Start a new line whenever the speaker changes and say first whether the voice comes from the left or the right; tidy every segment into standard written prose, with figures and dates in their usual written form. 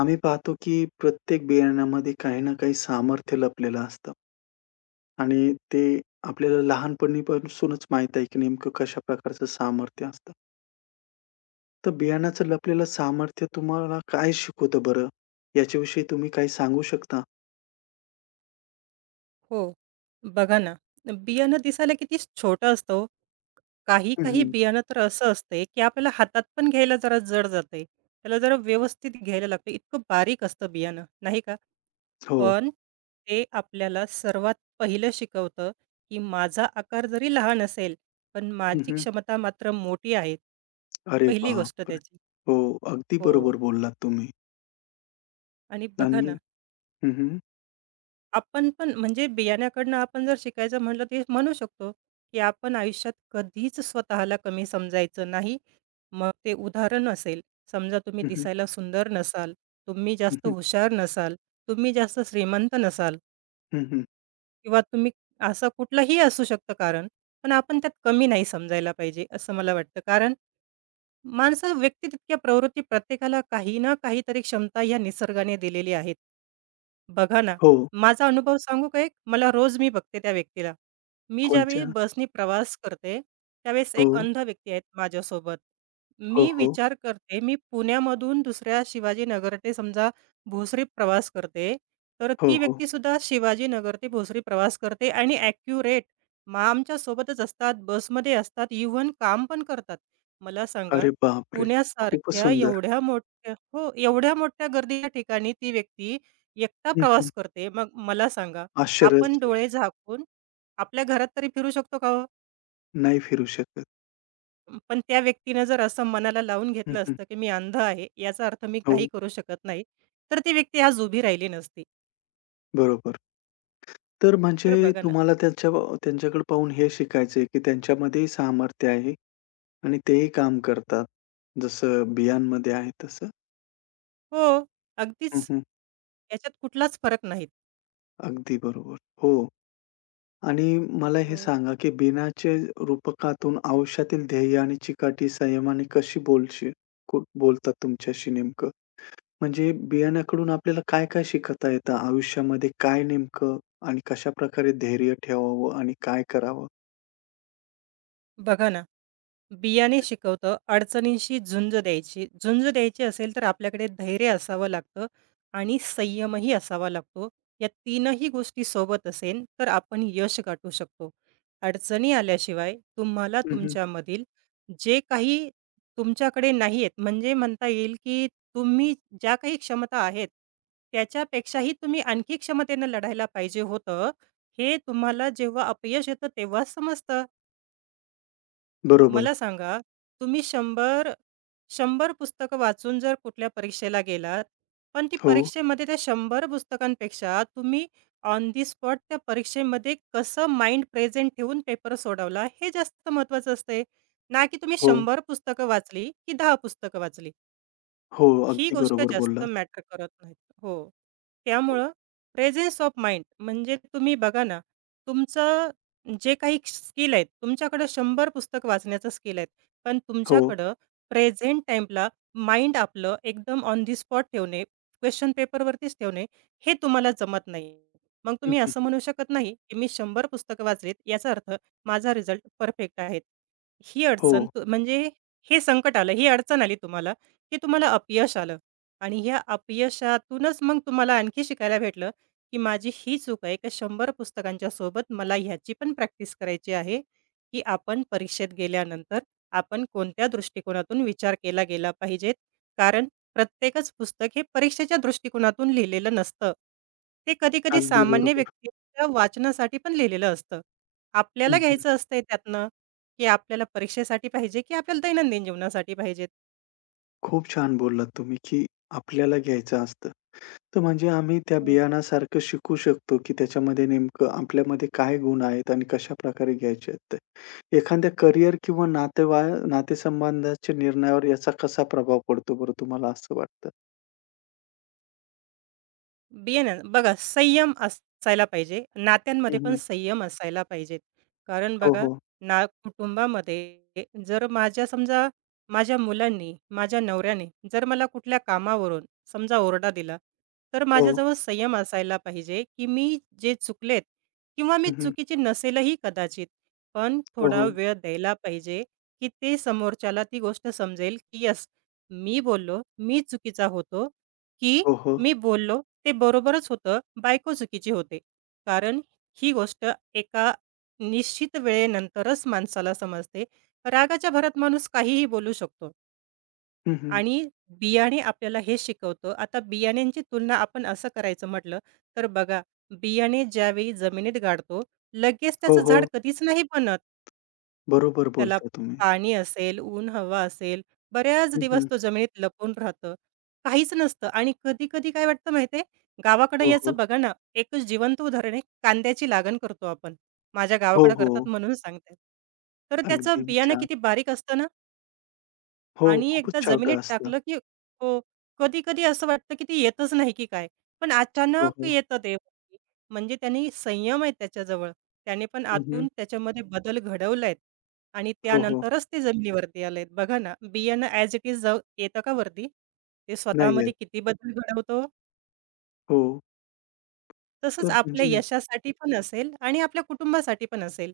left: आम्ही पाहतो की प्रत्येक बियाण्यामध्ये काही ना काही सामर्थ्य लपलेलं असतं. आणि ते आपल्याला लहानपणीपासूनच माहीत आहे की नेमकं कशा प्रकारचं सामर्थ्य असतं. तर बियाण्याचं लपलेलं सामर्थ्य तुम्हाला काय शिकवतं बरं? याच्याविषयी तुम्ही काही सांगू शकता?
right: हो. बघा ना, बियाणं दिसायला किती छोटं असतं हो. काही,
left: हं,
right: काही
left: हं.
right: बियाणं तर असं असतंय, की आपल्याला हातात पण घ्यायला जरा जड जातंय. त्याला जरा व्यवस्थित घ्यायला लागतं. इतकं बारीक असतं बियाणं, नाही का?
left: हो.
right: पण ते आपल्याला सर्वात पहिलं शिकवतं, की माझा आकार जरी लहान असेल, पण
left: हं,
right: माझी
left: हं.
right: क्षमता मात्र मोठी आहे.
left: अरे
right: पहिली गोष्ट
left: बापरे!
right: त्याची.
left: हो, अगदी
right: हो.
left: बरोबर बोललात तुम्ही.
right: आणि बघा
left: आणि
right: ना,
left: हं, हं.
right: आपण पण म्हणजे बियाण्याकडनं आपण जर शिकायचं म्हटलं ते म्हणू शकतो, की आपण आयुष्यात कधीच स्वतःला कमी समजायचं नाही. मग ते उदाहरण असेल, समजा तुम्ही
left: हं, हं.
right: दिसायला सुंदर नसाल, तुम्ही
left: हं,
right: जास्त
left: हं.
right: हुशार नसाल, तुम्ही जास्त श्रीमंत नसाल
left: हं, हं.
right: किंवा तुम्ही असं कुठलंही असू शकतं कारण. पण आपण त्यात कमी नाही समजायला पाहिजे असं मला वाटतं. कारण माणसं व्यक्ती तितक्या प्रवृत्ती प्रत्येकाला काही ना काहीतरी क्षमता ह्या निसर्गाने दिलेली आहेत. बघा ना,
left: हो.
right: माझा अनुभव सांगू का एक? मला रोज मी बघते त्या व्यक्तीला. मी ज्यावेळी
left: कोणच्या?
right: बसनी प्रवास करते, त्यावेळेस एक
left: हो.
right: अंध व्यक्ती आहेत माझ्यासोबत.
left: हो,
right: मी
left: हो.
right: विचार करते, मी पुण्यामधून दुसऱ्या शिवाजीनगर ते समजा भोसरी प्रवास करते, तर
left: हो,
right: ती
left: हो.
right: व्यक्तीसुद्धा शिवाजीनगर ते भोसरी प्रवास करते आणि ॲक्युरेट मग आमच्यासोबतच असतात, बसमध्ये असतात, इव्हन काम पण करतात. मला सांगा,
left: अरे बापरे! खूपच
right: पुण्यासारख्या
left: सुंदर.
right: एवढ्या मोठ्या हो, एवढ्या मोठ्या गर्दीच्या ठिकाणी ती व्यक्ती एकटा
left: हं, हं.
right: प्रवास करते. मग मला सांगा,
left: आश्चर्यच
right: आपण
left: आहे.
right: डोळे झाकून आपल्या घरात तरी फिरू शकतो का हो?
left: नाही फिरू शकत.
right: पण त्या व्यक्तीनं जर असं मनाला लावून
left: हं,
right: घेतलं
left: हं.
right: असतं, की मी अंध आहे, याचा अर्थ मी काही
left: हो,
right: करू शकत नाही, तर ती व्यक्ती आज उभी राहिली नसती.
left: बरोबर. तर
right: तर
left: म्हणजे
right: बघा ना,
left: तुम्हाला त्यांच्याकडे पाहून हे शिकायचं आहे, की त्यांच्यामध्येही सामर्थ्य आहे आणि तेही काम करतात. जसं बियांमध्ये आहे तसं.
right: हो, अगदीच.
left: हं, हं.
right: याच्यात कुठलाच फरक नाहीत.
left: अगदी बरोबर. हो. आणि मला हे
right: हो,
left: सांगा, की बिनाचे रूपकातून आयुष्यातील ध्येय आणि चिकाटी संयमाने कशी बोलतात तुमच्याशी नेमकं? म्हणजे बियाण्याकडून आपल्याला काय-काय शिकता येतं आयुष्यामध्ये? काय नेमकं आणि कशाप्रकारे धैर्य ठेवावं आणि काय करावं?
right: बघा ना. बियाणे शिकवतं, अडचणींशी झुंज द्यायची. झुंज द्यायची असेल तर आपल्याकडे धैर्य असावं लागतं आणि संयमही असावा लागतो. या तीनही गोष्टी सोबत असेल तर आपण यश गाठू शकतो. अडचणी आल्याशिवाय तुम्हाला
left: हं,
right: तुमच्यामधील जे काही तुमच्याकडे नाही आहेत म्हणजे म्हणता येईल, की तुम्ही ज्या काही क्षमता आहेत, त्याच्यापेक्षाही तुम्ही आणखी क्षमतेनं लढायला पाहिजे होतं. हे तुम्हाला जेव्हा अपयश येतं तेव्हाच समजतं.
left: बरोबर.
right: मला सांगा, तुम्ही 100 पुस्तकं वाचून जर कुठल्या परीक्षेला गेलात, पण ती
left: हो,
right: परीक्षेमध्ये त्या 100 पुस्तकांपेक्षा तुम्ही ऑन दी स्पॉट त्या परीक्षेमध्ये कसं माइंड प्रेझेंट ठेवून पेपर सोडवला, हे जास्त महत्त्वाचं असते. ना की तुम्ही
left: हो,
right: 100 पुस्तकं वाचली, की 10 पुस्तकं वाचली.
left: हो.
right: ही
left: अगदी
right: गोष्ट
left: बरोबर
right: जास्त
left: बोललात.
right: मॅटर करत नाही. हो. त्यामुळं प्रेझेन्स ऑफ माइंड म्हणजे तुम्ही बघा ना, तुमचं जे काही स्किल आहेत, तुमच्याकडं 100 पुस्तक वाचण्याचं स्किल आहेत, पण
left: हो.
right: तुमच्याकडं प्रेझेंट टाईमला माइंड आपलं एकदम ऑन दी स्पॉट ठेवणे, क्वेशन पेपरवरतीच ठेवणे, हे तुम्हाला जमत नाही. मग तुम्ही
left: हं,
right: असं म्हणू शकत नाही, की मी 100 पुस्तकं वाचलीत, याचा अर्थ माझा रिझल्ट परफेक्ट आहे.
left: हो.
right: म्हणजे हे संकट आलं, ही अडचण आली तुम्हाला. की तुम्हाला अपयश आलं आणि ह्या अपयशातूनच मग तुम्हाला आणखी शिकायला भेटलं, की माझी ही चूक आहे का 100 पुस्तकांच्या सोबत मला ह्याची पण प्रॅक्टिस करायची आहे, की आपण परीक्षेत गेल्यानंतर आपण कोणत्या दृष्टिकोनातून विचार केला गेला पाहिजेत. कारण प्रत्येकच पुस्तक हे परीक्षेच्या दृष्टिकोनातून लिहिलेलं नसतं. ते कधी-कधी
left: अगदी
right: सामान्य
left: बरोबर.
right: व्यक्तीच्या वाचनासाठी पण लिहिलेलं असतं. आपल्याला
left: हं,
right: घ्यायचं असतंय त्यातनं, की आपल्याला परीक्षेसाठी पाहिजे की आपल्याला दैनंदिन जीवनासाठी पाहिजेत.
left: खूप छान बोललात तुम्ही, की आपल्याला घ्यायचं असतं. तर म्हणजे आम्ही त्या बियाणासारखं शिकू शकतो, की त्याच्यामध्ये नेमकं आपल्यामध्ये काय गुण आहेत आणि कशाप्रकारे घ्यायचे आहेत ते. एखाद्या करिअर किंवा नातेसंबंधाच्या निर्णयावर याचा कसा प्रभाव पडतो बरं तुम्हाला असं वाटतं?
right: बियाणं बघा संयम असायला पाहिजे. नात्यांमध्ये
left: हं,
right: पण
left: हं.
right: संयम असायला पाहिजेत. कारण
left: हो,
right: बघा
left: हो.
right: ना, कुटुंबामध्ये जर माझ्या समजा माझ्या मुलांनी, माझ्या नवऱ्याने जर मला कुठल्या कामावरून समजा ओरडा दिला, तर
left: हो.
right: माझ्याजवळ संयम असायला पाहिजे, की मी जे चुकलेत किंवा मी
left: हं, हं.
right: चुकीची नसेलही कदाचित, पण
left: हो,
right: थोडा
left: हो.
right: वेळ द्यायला पाहिजे, की ते समोरच्याला ती गोष्ट समजेल, की येस मी बोललो, मी चुकीचा होतो, की
left: हो, हो.
right: मी बोललो ते बरोबरच होतं, बायको चुकीची होते. कारण ही गोष्ट एका निश्चित वेळेनंतरच माणसाला समजते. रागाच्या भरात माणूस काहीही बोलू शकतो
left: हं, हं.
right: आणि बियाणे आपल्याला हे शिकवतं. आता बियाण्यांची तुलना आपण असं करायचं म्हटलं, तर बघा बियाणे ज्यावेळी जमिनीत गाडतो, लगेच
left: हो,
right: त्याचं झाड
left: हो.
right: कधीच नाही बनत.
left: बरोबर
right: त्याला
left: बोलता तुम्ही.
right: पाणी असेल, ऊन, हवा असेल, बऱ्याच
left: हं,
right: दिवस
left: हं.
right: तो जमिनीत लपून राहतं. काहीच नसतं आणि कधी-कधी काय वाटतं माहिती आहे, गावाकडे
left: हो, हो.
right: याचं बघा ना, एकच जिवंत उदाहरण आहे, कांद्याची लागण करतो आपण. माझ्या
left: हो,
right: गावाकडे
left: हो.
right: करतात म्हणून सांगते. तर त्याचं
left: अगदी
right: बियाणं
left: छान.
right: किती बारीक असतं ना
left: हो,
right: आणि
left: खूपच
right: एकदा
left: छोटं
right: जमिनीत
left: असतं.
right: टाकलं, की हो, कधी-कधी असं वाटतं, की ते येतच नाही की काय? पण
left: हो,
right: अचानक
left: हो.
right: येतं ते. म्हणजे त्याने संयम आहे त्याच्याजवळ. त्याने पण
left: हं, हं.
right: आतून त्याच्यामध्ये बदल घडवलायत आणि
left: हो, हो.
right: त्यानंतरच ते जमिनीवरती आलेत. बघा ना, बियाणं ॲज इट इज जाऊ येतं का वरती? ते
left: नाही
right: स्वतःमध्ये
left: आहेत.
right: किती बदल घडवतो.
left: हो.
right: तसंच
left: तर
right: आपल्या
left: म्हणजे
right: यशासाठी पण असेल आणि आपल्या कुटुंबासाठी पण असेल.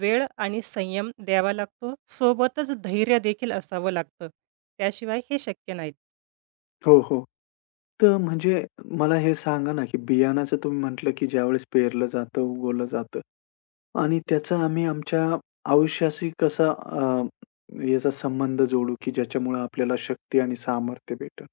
right: वेळ आणि संयम द्यावा लागतो. सोबतच धैर्य देखील असावं लागतं. त्याशिवाय हे शक्य नाही.
left: हो, हो. तर म्हणजे मला हे सांगा ना, की बियाणाचं तुम्ही म्हटलं, की ज्यावेळेस पेरलं जातं, उगवलं जातं आणि त्याचा आम्ही आमच्या आयुष्याशी याचा संबंध जोडू, की ज्याच्यामुळे आपल्याला शक्ती आणि सामर्थ्य भेटेल?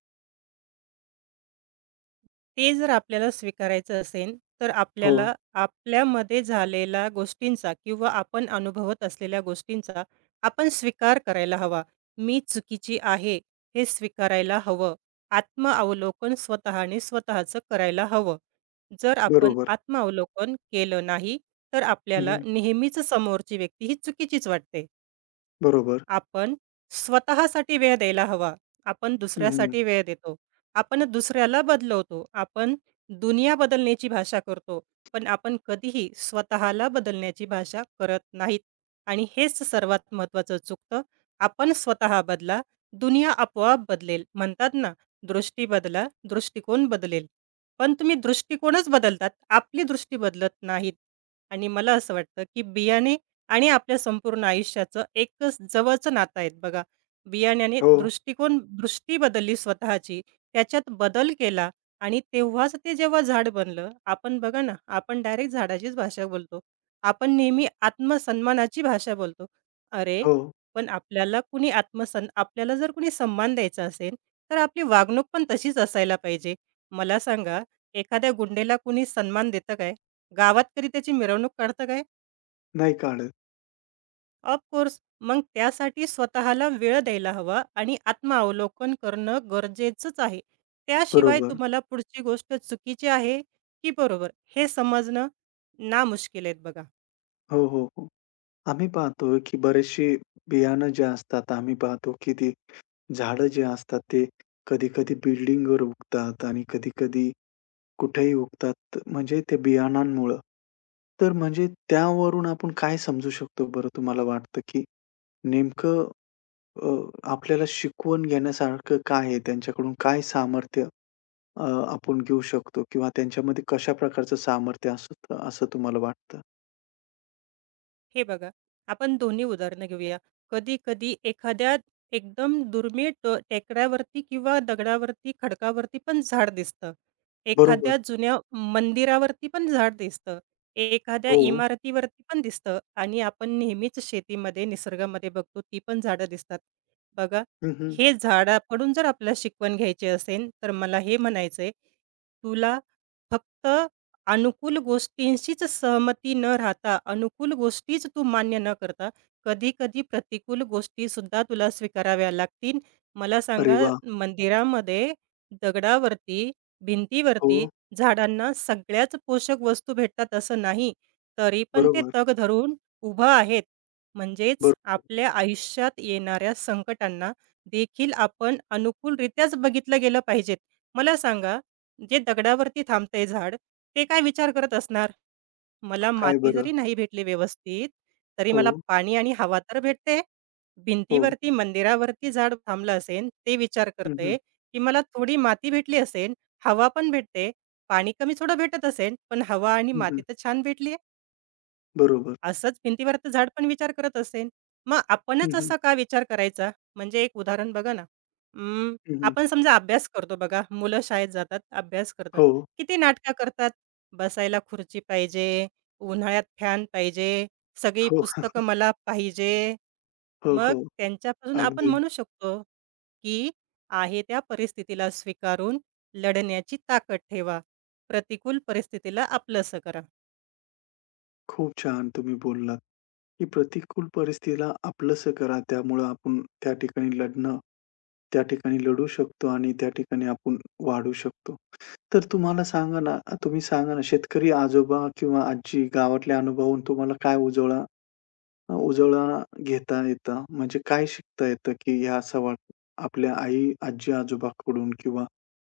right: ते जर आपल्याला स्वीकारायचं असेल, तर
left: हो,
right: आपल्याला आपल्यामध्ये झालेल्या गोष्टींचा किंवा आपण अनुभवत असलेल्या गोष्टींचा आपण स्वीकार करायला हवा. मी चुकीची आहे, हे स्वीकारायला हवं. आत्मअवलोकन स्वतःने स्वतःचं करायला हवं. जर आपण
left: बरोबर.
right: आत्मअवलोकन केलं नाही, तर आपल्याला
left: हं,
right: नेहमीच समोरची व्यक्ती ही चुकीचीच वाटते.
left: बरोबर.
right: आपण स्वतःसाठी वेळ द्यायला हवा. आपण
left: हं.
right: दुसऱ्यासाठी वेळ देतो. आपण दुसऱ्याला बदलवतो. आपण दुनिया बदलण्याची भाषा करतो. पण आपण कधीही स्वतःला बदलण्याची भाषा करत नाहीत आणि हेच सर्वात महत्त्वाचं चुकतं. आपण स्वतः बदला, दुनिया आपोआप बदलेल. म्हणतात ना, दृष्टी बदला, दृष्टिकोन बदलेल. पण तुम्ही दृष्टिकोनच बदलतात. आपली दृष्टी बदलत नाहीत आणि मला असं वाटतं, की बियाणे आणि आपल्या संपूर्ण आयुष्याचं एकच जवळचं नातं आहेत बघा. बियाण्याने
left: हो,
right: दृष्टिकोन दृष्टी बदलली स्वतःची, त्याच्यात बदल केला आणि तेव्हाच ते जेव्हा झाड बनलं, आपण बघा ना, आपण डायरेक्ट झाडाचीच भाषा बोलतो. आपण नेहमी आत्मसन्मानाची भाषा बोलतो. अरे,
left: हो.
right: पण आपल्याला कुणी आत्मसन आपल्याला जर कुणी सन्मान द्यायचा असेल, तर आपली वागणूक पण तशीच असायला पाहिजे. मला सांगा, एखाद्या गुंडेला कुणी सन्मान देतं काय? गावात तरी त्याची मिरवणूक काढतं काय?
left: नाही काढत.
right: ऑफकोर्स. मग त्यासाठी स्वतःला वेळ द्यायला हवा आणि आत्मावलोकन करणं गरजेचंच आहे. त्याशिवाय
left: बरोबर.
right: तुम्हाला पुढची गोष्ट चुकीची आहे की बरोबर हे समजणं नामुश्किल आहेत बघा.
left: हो, हो, हो. आम्ही पाहतो, की बरेचशी बियाणं जे असतात, आम्ही पाहतो, की ती झाडं जे असतात, ते कधी-कधी बिल्डिंगवर उगतात आणि कधी-कधी कुठेही उगतात म्हणजे ते बियाणांमुळं. तर म्हणजे त्यावरून आपण काय समजू शकतो बरं तुम्हाला वाटतं, की नेमकं अ, आपल्याला शिकवून घेण्यासारखं काय आहे? त्यांच्याकडून काय सामर्थ्य अ, आपण घेऊ शकतो किंवा त्यांच्यामध्ये कशा प्रकारचं सामर्थ्य असतं, असं तुम्हाला वाटतं?
right: हे बघा, आपण दोन्ही उदाहरणं घेऊया. कधी-कधी एखाद्या एकदम दुर्मिळ टेकड्यावरती किंवा दगडावरती, खडकावरती पण झाड दिसतं.
left: बरोबर.
right: एखाद्या जुन्या मंदिरावरती पण झाड दिसतं. एखाद्या
left: हो.
right: इमारतीवरती पण दिसतं आणि आपण नेहमीच शेतीमध्ये, निसर्गामध्ये बघतो ती पण झाडं दिसतात. बघा,
left: हं, हं.
right: हे झाडाकडून जर आपल्याला शिकवण घ्यायची असेल, तर मला हे म्हणायचंय, तुला फक्त अनुकूल गोष्टींशीच सहमती न राहता, अनुकूल गोष्टीच तू मान्य न करता, कधी-कधी प्रतिकूल गोष्टी सुद्धा तुला स्वीकाराव्या लागतील. मला
left: अरे
right: सांगा,
left: वाह!
right: मंदिरामध्ये दगडावरती,
left: हो.
right: भिंतीवरती झाडांना सगळ्याच पोषक वस्तू भेटतात असं नाही. तरी पण ते
left: बरोबर.
right: तग धरून उभं आहेत.
left: बरं.
right: म्हणजेच आपल्या आयुष्यात येणाऱ्या संकटांना देखील आपण अनुकूलरित्याच बघितलं गेलं पाहिजेत. मला सांगा, जे दगडावरती थांबतंय झाड, ते काय विचार करत असणार? मला
left: काय
right: माती
left: बरं?
right: जरी नाही भेटली व्यवस्थित, तरी
left: हो,
right: मला पाणी आणि हवा तर भेटते.
left: हो.
right: भिंतीवरती, मंदिरावरती झाड थांबलं असेन, ते विचार
left: हं, हं.
right: करतंय, की मला थोडी माती भेटली असेन, हवा पण भेटते. पाणी कमी थोडं भेटत असेन, पण हवा आणि
left: हं,
right: माती
left: हं.
right: तर छान भेटली
left: बरोबर.
right: असंच भिंतीवरचं झाड पण विचार करत असेल. मग
left: हं,
right: आपणच
left: हं.
right: असा का विचार करायचा? म्हणजे एक उदाहरण बघा ना, अं,
left: हं, हं.
right: आपण समजा अभ्यास करतो बघा, मुलं शाळेत जातात, अभ्यास करतात.
left: हो.
right: किती नाटकं करतात. बसायला खुर्ची पाहिजे, उन्हाळ्यात फॅन पाहिजे, सगळी
left: हो,
right: पुस्तकं मला पाहिजे.
left: हो,
right: मग
left: हो.
right: त्यांच्यापासून आपण
left: अगदी.
right: म्हणू शकतो, की आहे त्या परिस्थितीला स्वीकारून लढण्याची ताकद ठेवा. प्रतिकूल परिस्थितीला आपलंसं करा.
left: खूप छान तुम्ही बोललात, की प्रतिकूल परिस्थितीला आपलंसं करा. त्यामुळं आपण त्या ठिकाणी लढणं, त्या ठिकाणी लढू शकतो आणि त्या ठिकाणी आपण वाढू शकतो. तर तुम्हाला सांगा ना, तुम्ही सांगा ना, शेतकरी आजोबा किंवा आजी गावातल्या अनुभवून तुम्हाला काय उजवळा उजवळा घेता येतं? म्हणजे काय शिकता येतं, की ह्या सवाल आपल्या आई, आजी-आजोबाकडून किंवा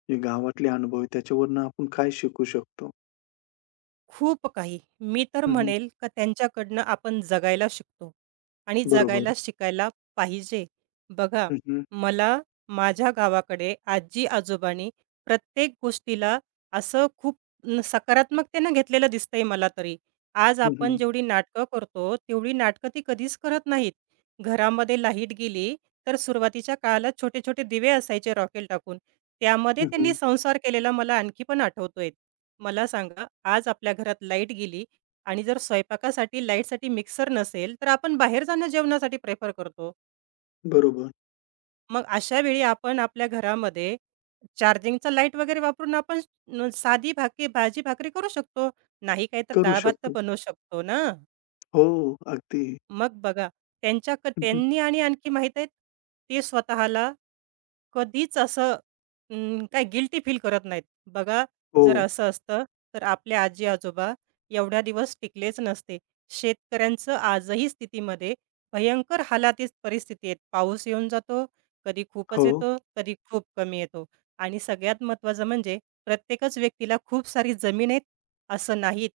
left: जे गावातले अनुभव आहेत त्याच्यावरनं आपण काय शिकू शकतो?
right: खूप काही. मी तर
left: हं,
right: म्हणेल का त्यांच्याकडनं आपण जगायला शिकतो आणि
left: बरोबर.
right: जगायला शिकायला पाहिजे. बघा,
left: हं, हं.
right: मला माझ्या गावाकडे आजी-आजोबांनी प्रत्येक गोष्टीला असं खूप सकारात्मकतेनं घेतलेलं दिसतंय मला तरी. आज
left: हं,
right: आपण
left: हं.
right: जेवढी नाटकं करतो, तेवढी नाटकं ती कधीच करत नाहीत. घरामध्ये लाईट गेली, तर सुरुवातीच्या काळाला छोटे-छोटे दिवे असायचे रॉकेल टाकून. त्यामध्ये त्यांनी संसार केलेला मला आणखी पण आठवतोय. मला सांगा, आज आपल्या घरात लाईट गेली आणि जर स्वयंपाकासाठी लाईटसाठी मिक्सर नसेल, तर आपण बाहेर जाणं जेवणासाठी प्रेफर करतो.
left: बरोबर.
right: मग अशा वेळी आपण आपल्या घरामध्ये चार्जिंगचा लाईट वगैरे वापरून आपण न साधी भाकी भाजी-भाकरी करू शकतो. नाही काही तर
left: करू
right: डाळ-भात तर
left: शकतो.
right: बनवू शकतो ना.
left: हो, अगदी.
right: मग बघा त्यांच्या क
left: हं, हं.
right: त्यांनी आणि आणखी माहीत आहे, ते स्वतःला कधीच असं काही गिल्टी फील करत नाहीत. बघा,
left: हो,
right: जर असं असतं, तर आपले आजी-आजोबा एवढ्या दिवस टिकलेच नसते. शेतकऱ्यांचं आजही स्थितीमध्ये भयंकर हालाखीची परिस्थिती आहे. पाऊस येऊन जातो, कधी खूपच
left: हो,
right: येतो, कधी खूप कमी येतो. आणि सगळ्यात महत्त्वाचं म्हणजे प्रत्येकच व्यक्तीला खूप सारी जमीन आहे, असं नाहीत.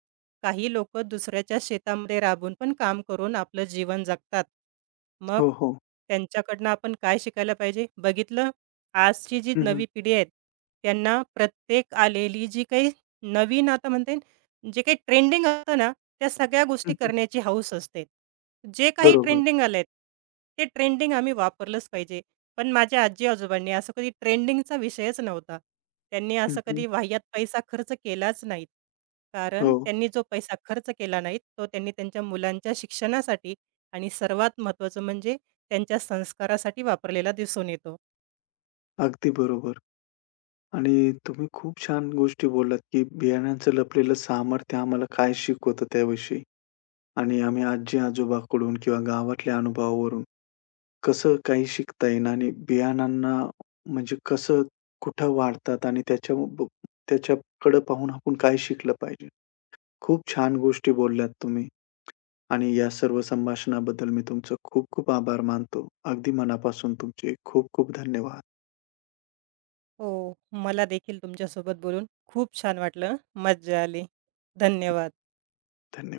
right: काही लोकं दुसऱ्याच्या शेतामध्ये राबून पण काम करून आपलं जीवन जगतात. मग
left: हो, हो.
right: त्यांच्याकडनं आपण काय शिकायला पाहिजे? बघितलं आजची जी
left: हं, हं.
right: नवी पिढी आहे, त्यांना प्रत्येक आलेली जी काही नवीन आता म्हणता येईल, जे काही ट्रेंडिंग असतं ना, त्या सगळ्या
left: हं,
right: गोष्टी
left: हं.
right: करण्याची हौस असते. जे काही
left: बरोबर.
right: ट्रेंडिंग आलेत, ते ट्रेंडिंग आम्ही वापरलंच पाहिजे. पण माझ्या आजी-आजोबांनी असं कधी ट्रेंडिंगचा विषयच नव्हता. त्यांनी
left: हं,
right: असं
left: हं.
right: कधी वाह्यात पैसा खर्च केलाच नाही.
left: हो,
right: कारण त्यांनी जो पैसा खर्च केला नाही, तो त्यांनी त्यांच्या मुलांच्या शिक्षणासाठी आणि सर्वात महत्त्वाचं म्हणजे त्यांच्या संस्कारासाठी वापरलेला दिसून येतो.
left: अगदी बरोबर. आणि तुम्ही खूप छान गोष्टी बोललात, की बियाण्यांचं लपलेलं सामर्थ्य आम्हाला काय शिकवतं त्याविषयी आणि आम्ही आजी-आजोबाकडून किंवा गावातल्या अनुभवावरून कसं काही शिकता येईल आणि बियाणांना म्हणजे कसं, कुठं वाढतात आणि त्याच्या ब त्याच्याकडं पाहून आपण काय शिकलं पाहिजे. खूप छान गोष्टी बोलल्यात तुम्ही. आणि या सर्व संभाषणाबद्दल मी तुमचं खूप खूप आभार मानतो. अगदी मनापासून तुमचे खूप खूप धन्यवाद.
right: हो, मला देखील तुमच्यासोबत बोलून खूप छान वाटलं. मज्जा आली. धन्यवाद.
left: धन्यवाद.